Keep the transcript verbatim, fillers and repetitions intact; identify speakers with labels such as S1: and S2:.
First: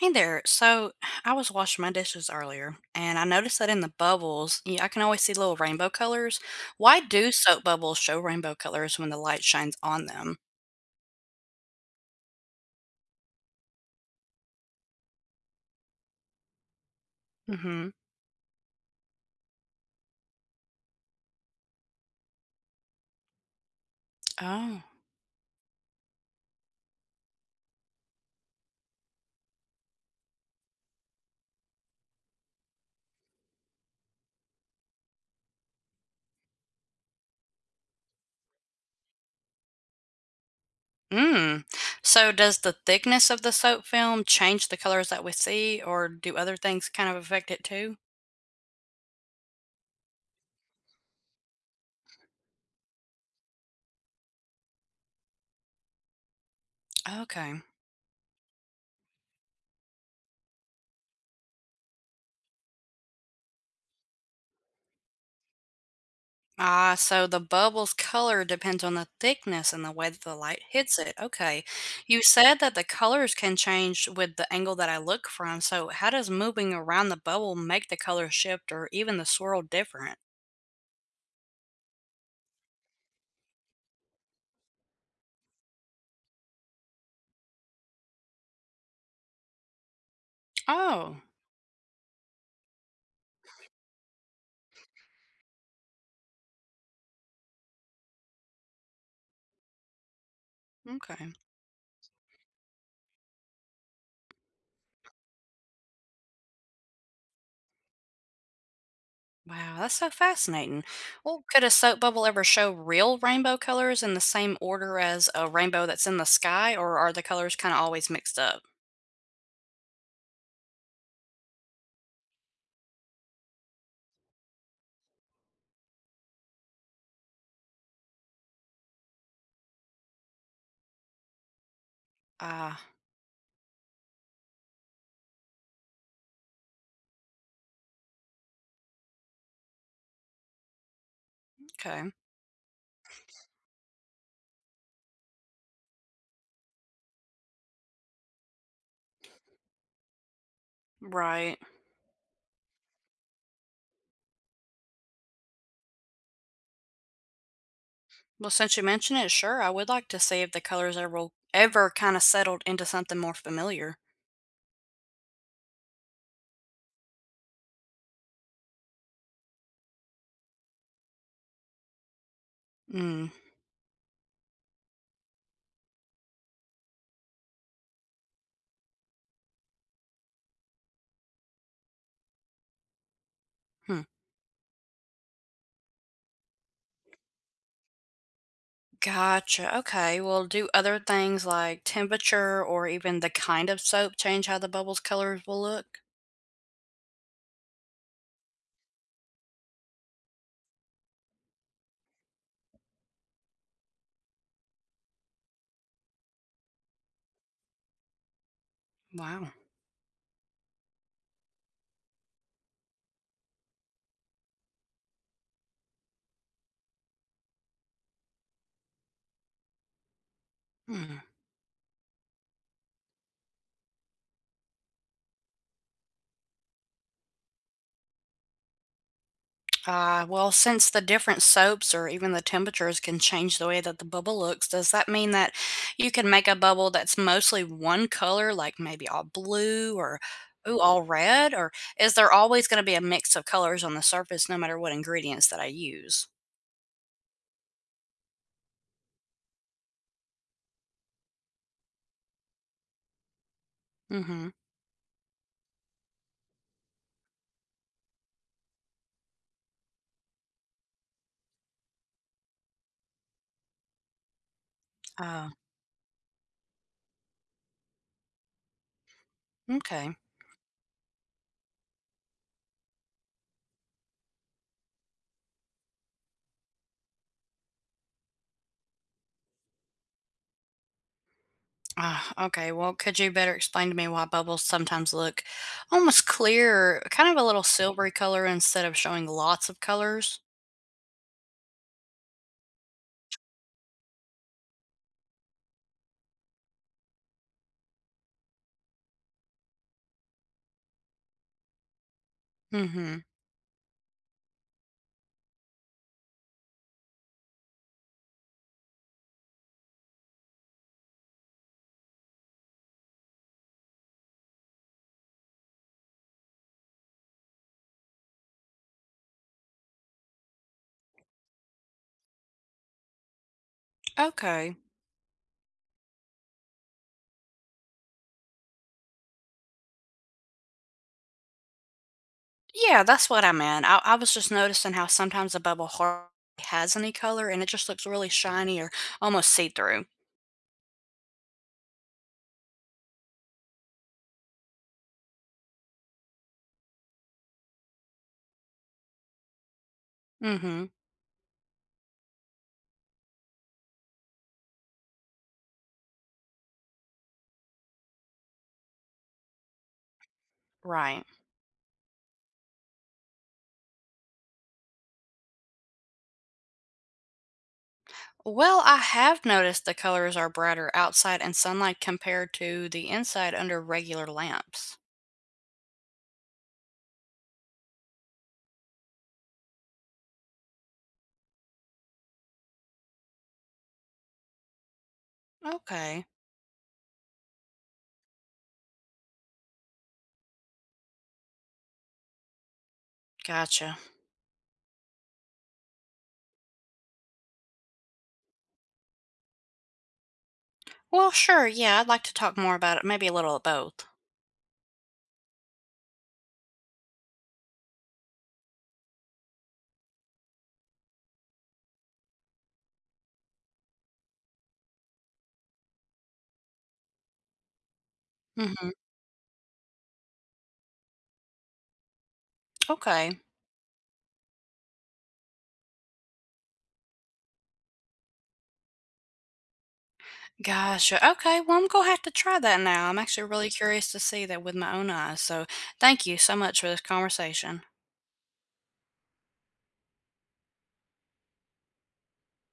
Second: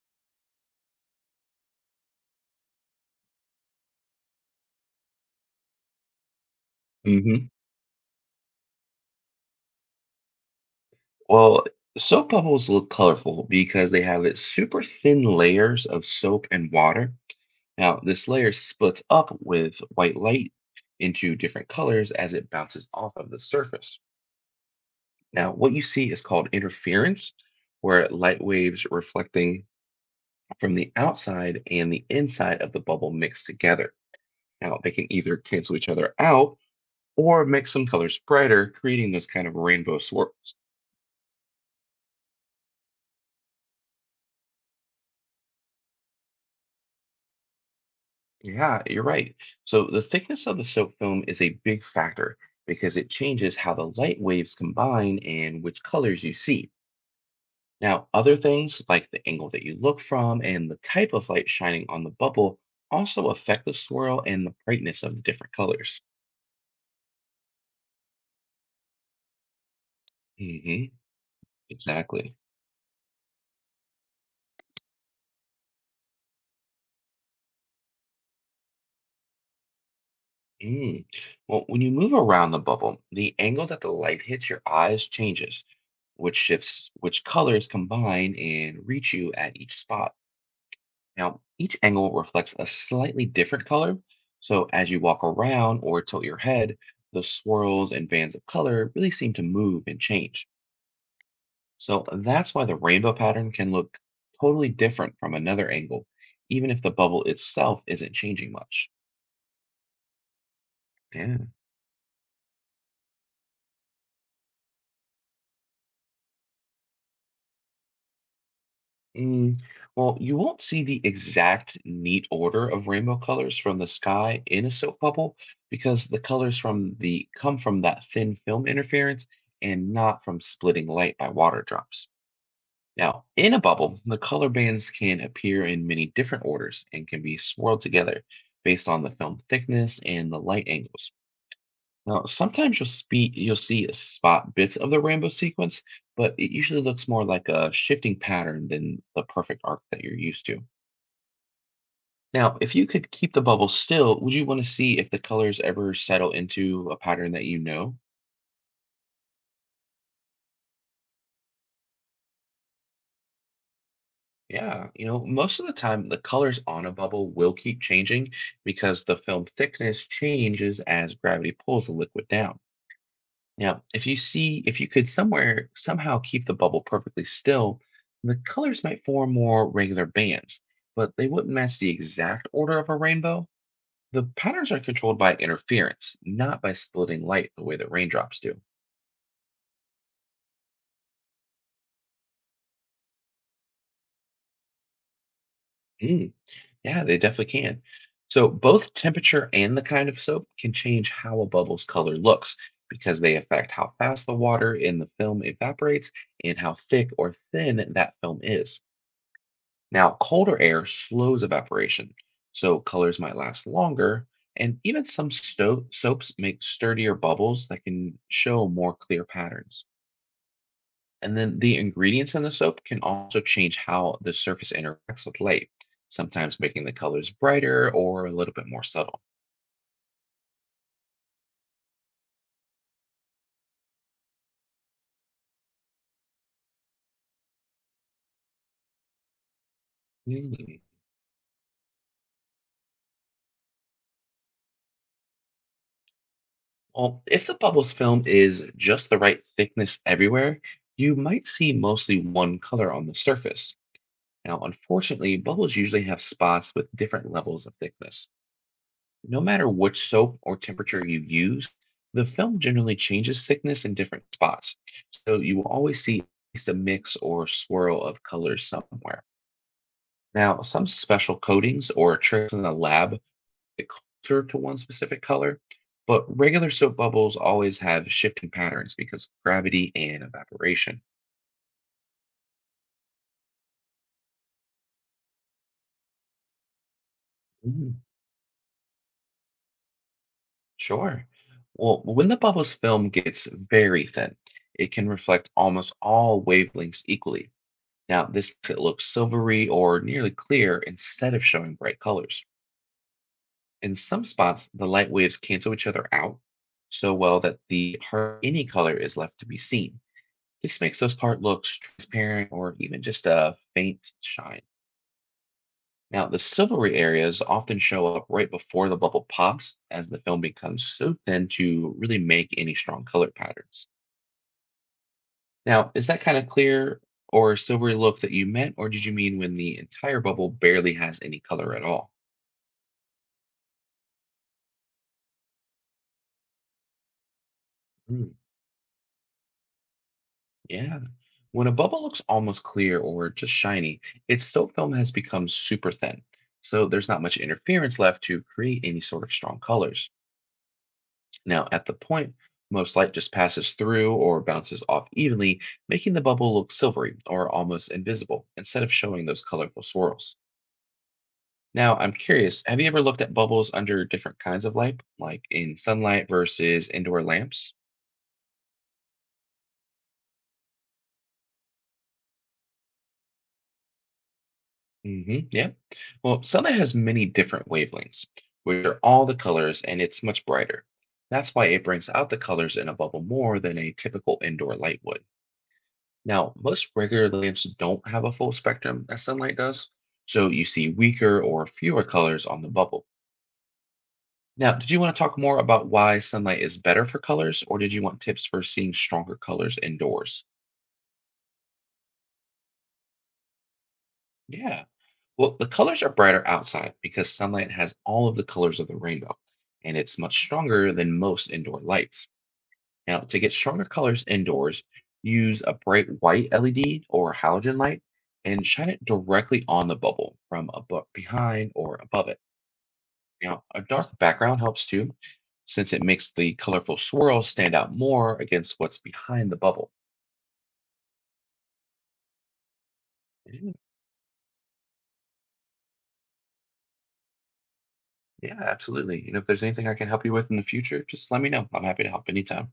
S1: Hey there. So I was washing my dishes earlier and I noticed that in the bubbles, you I can always see little rainbow colors. Why do
S2: hmm
S1: soap bubbles show rainbow colors when the light shines on them?
S2: Well, soap bubbles look colorful because they have its super thin layers of soap and water.
S1: Mm-hmm.
S2: Now, this layer splits up with white light into different colors as it bounces off of the surface.
S1: Oh.
S2: Now, what you see is called interference, where light waves reflecting from the outside and the inside of the bubble mix together. Now, they can either cancel each other out or make some colors brighter, creating those kind of rainbow swirls.
S1: Mm. So does the thickness of the soap film change the colors that we see, or do other things kind of affect it too?
S2: Yeah, you're right. So the thickness of the soap film is a big factor because it changes how the light waves combine and which colors you see.
S1: Okay.
S2: Now, other things like the angle that you look from and the type of light shining on the bubble also affect the swirl and the brightness of the different colors.
S1: Ah, so the bubble's color depends on the thickness and the way that the light
S2: hmm
S1: hits it. Okay. You
S2: Exactly.
S1: said that the colors can change with the angle that I look from. So, how does moving around the bubble make the color shift or even the swirl different?
S2: Mm. Well, when you move around the bubble, the angle that the light hits your eyes changes, which shifts which colors combine and reach you at each spot.
S1: Oh,
S2: Now, each angle reflects a slightly different color, so as you walk around or tilt your head, the swirls and bands of color really seem to move and change.
S1: okay.
S2: So that's why the rainbow pattern can look totally different from another angle, even if the bubble itself isn't changing much.
S1: Wow, that's so fascinating.
S2: Yeah.
S1: Well, could a soap bubble ever show real rainbow colors in the same order as a rainbow that's in the sky, or are the colors kind of always mixed up?
S2: Mm, well, you won't see the exact neat order of rainbow colors from the sky in a soap bubble because the colors from the come from that thin film interference and not from splitting light by water drops.
S1: Ah,
S2: Now, in a bubble, the color bands can appear in many different orders and can be swirled together based on the film thickness and the light angles.
S1: okay.
S2: Now, sometimes you'll speak, you'll see a spot bits of the rainbow sequence, but it usually looks more like a shifting pattern than the perfect arc that you're used to.
S1: Right.
S2: Now, if you could keep the bubble still, would you want to see if the colors ever settle into a pattern that you know?
S1: Well, since you mention it, sure, I would like to see if the colors ever ever kind of settled into something more familiar.
S2: Yeah, you know, most of the time the colors on a bubble will keep changing because the film thickness changes as gravity pulls the liquid down.
S1: Mm,
S2: Now, if you see, if you could somewhere somehow keep the bubble perfectly still, the colors might form more regular bands, but they wouldn't match the exact order of a rainbow.
S1: hmm.
S2: The patterns are controlled by interference, not by splitting light the way that raindrops do.
S1: Gotcha. Okay. Well, do other things like temperature or even the kind of soap change how the bubbles' colors will look?
S2: Mm, yeah, they definitely can. So, both temperature and the kind of soap can change how a bubble's color looks because they affect how fast the water in the film evaporates and how thick or thin that film is.
S1: Wow.
S2: Now, colder air slows evaporation, so colors might last longer, and even some sto- soaps make sturdier bubbles that can show more clear patterns.
S1: Hmm.
S2: And then the ingredients in the soap can also change how the surface interacts with light, sometimes making the colors brighter or a little bit more subtle.
S1: Ah, well, since the different soaps or even the temperatures can change the way that the bubble looks, does that mean that you can make a bubble that's mostly one color, like maybe all blue or ooh,
S2: Mm.
S1: all red? Or is there always going to be a mix of colors on the surface no matter what ingredients that I use?
S2: Well, if the bubbles film is just the right thickness everywhere, you might see mostly one color on the surface.
S1: Mm-hmm.
S2: Now, unfortunately, bubbles usually have spots with different levels of thickness. No matter which soap or temperature you use, the film generally changes thickness in different spots. So
S1: Oh,
S2: you will always see at least a mix or swirl of colors somewhere.
S1: okay.
S2: Now, some special coatings or tricks in the lab get closer to one specific color, but regular soap bubbles always have shifting patterns because of gravity and evaporation.
S1: Ah, okay. Well, could you better explain to me why bubbles sometimes look almost clear, kind of a little silvery color instead of showing lots of colors?
S2: Sure. Well, when the bubble's film gets very thin, it can reflect almost all wavelengths equally. Now, this makes it look silvery or nearly clear instead of showing bright colors.
S1: Mm-hmm.
S2: In some spots, the light waves cancel each other out so well that the hardly any color is left to be seen. This makes those parts look transparent or even just a faint shine. Now, the silvery areas often show up right before the bubble pops as the film becomes so thin to really make any strong color patterns.
S1: Okay.
S2: Now, is that kind of clear or silvery look that you meant, or did you mean when the entire bubble barely has any color at all?
S1: Yeah, that's what I meant. I, I was just noticing how sometimes a bubble hardly has any color and it just looks really
S2: Mm,
S1: shiny or almost see through.
S2: yeah. When a bubble looks almost clear or just shiny, its still film has become super thin, so there's not much interference left to create any sort of strong colors.
S1: Mm hmm.
S2: Now, at the point, most light just passes through or bounces off evenly, making the bubble look silvery or almost invisible instead of showing those colorful swirls.
S1: Right.
S2: Now, I'm curious, have you ever looked at bubbles under different kinds of light, like in sunlight versus indoor lamps?
S1: Well, I have noticed the colors are brighter outside in sunlight compared to the inside under regular lamps.
S2: Hmm yeah. Well, sunlight has many different wavelengths, which are all the colors, and it's much brighter. That's why it brings out the colors in a bubble more than a typical indoor light would.
S1: Okay.
S2: Now, most regular lamps don't have a full spectrum that sunlight does, so you see weaker or fewer colors on the bubble.
S1: Gotcha.
S2: Now, did you want to talk more about why sunlight is better for colors, or did you want tips for seeing stronger colors indoors?
S1: Well, sure. Yeah, I'd like to talk more about it. Maybe a little of both.
S2: Yeah. Well, the colors are brighter outside because sunlight has all of the colors of the rainbow, and it's much stronger than most indoor lights. Now, to get stronger colors indoors, use a bright white L E D or halogen light and
S1: Mm-hmm.
S2: shine it directly on the bubble from above, behind or above it.
S1: Okay.
S2: Now, a dark background helps too, since it makes the colorful swirls stand out more against what's behind the bubble.
S1: Gotcha. Okay. Well, I'm going to have to try that now. I'm actually really
S2: Yeah,
S1: curious to see that with my own eyes. So thank you so much for this conversation.
S2: yeah, absolutely. And if there's anything I can help you with in the future, just let me know. I'm happy to help anytime.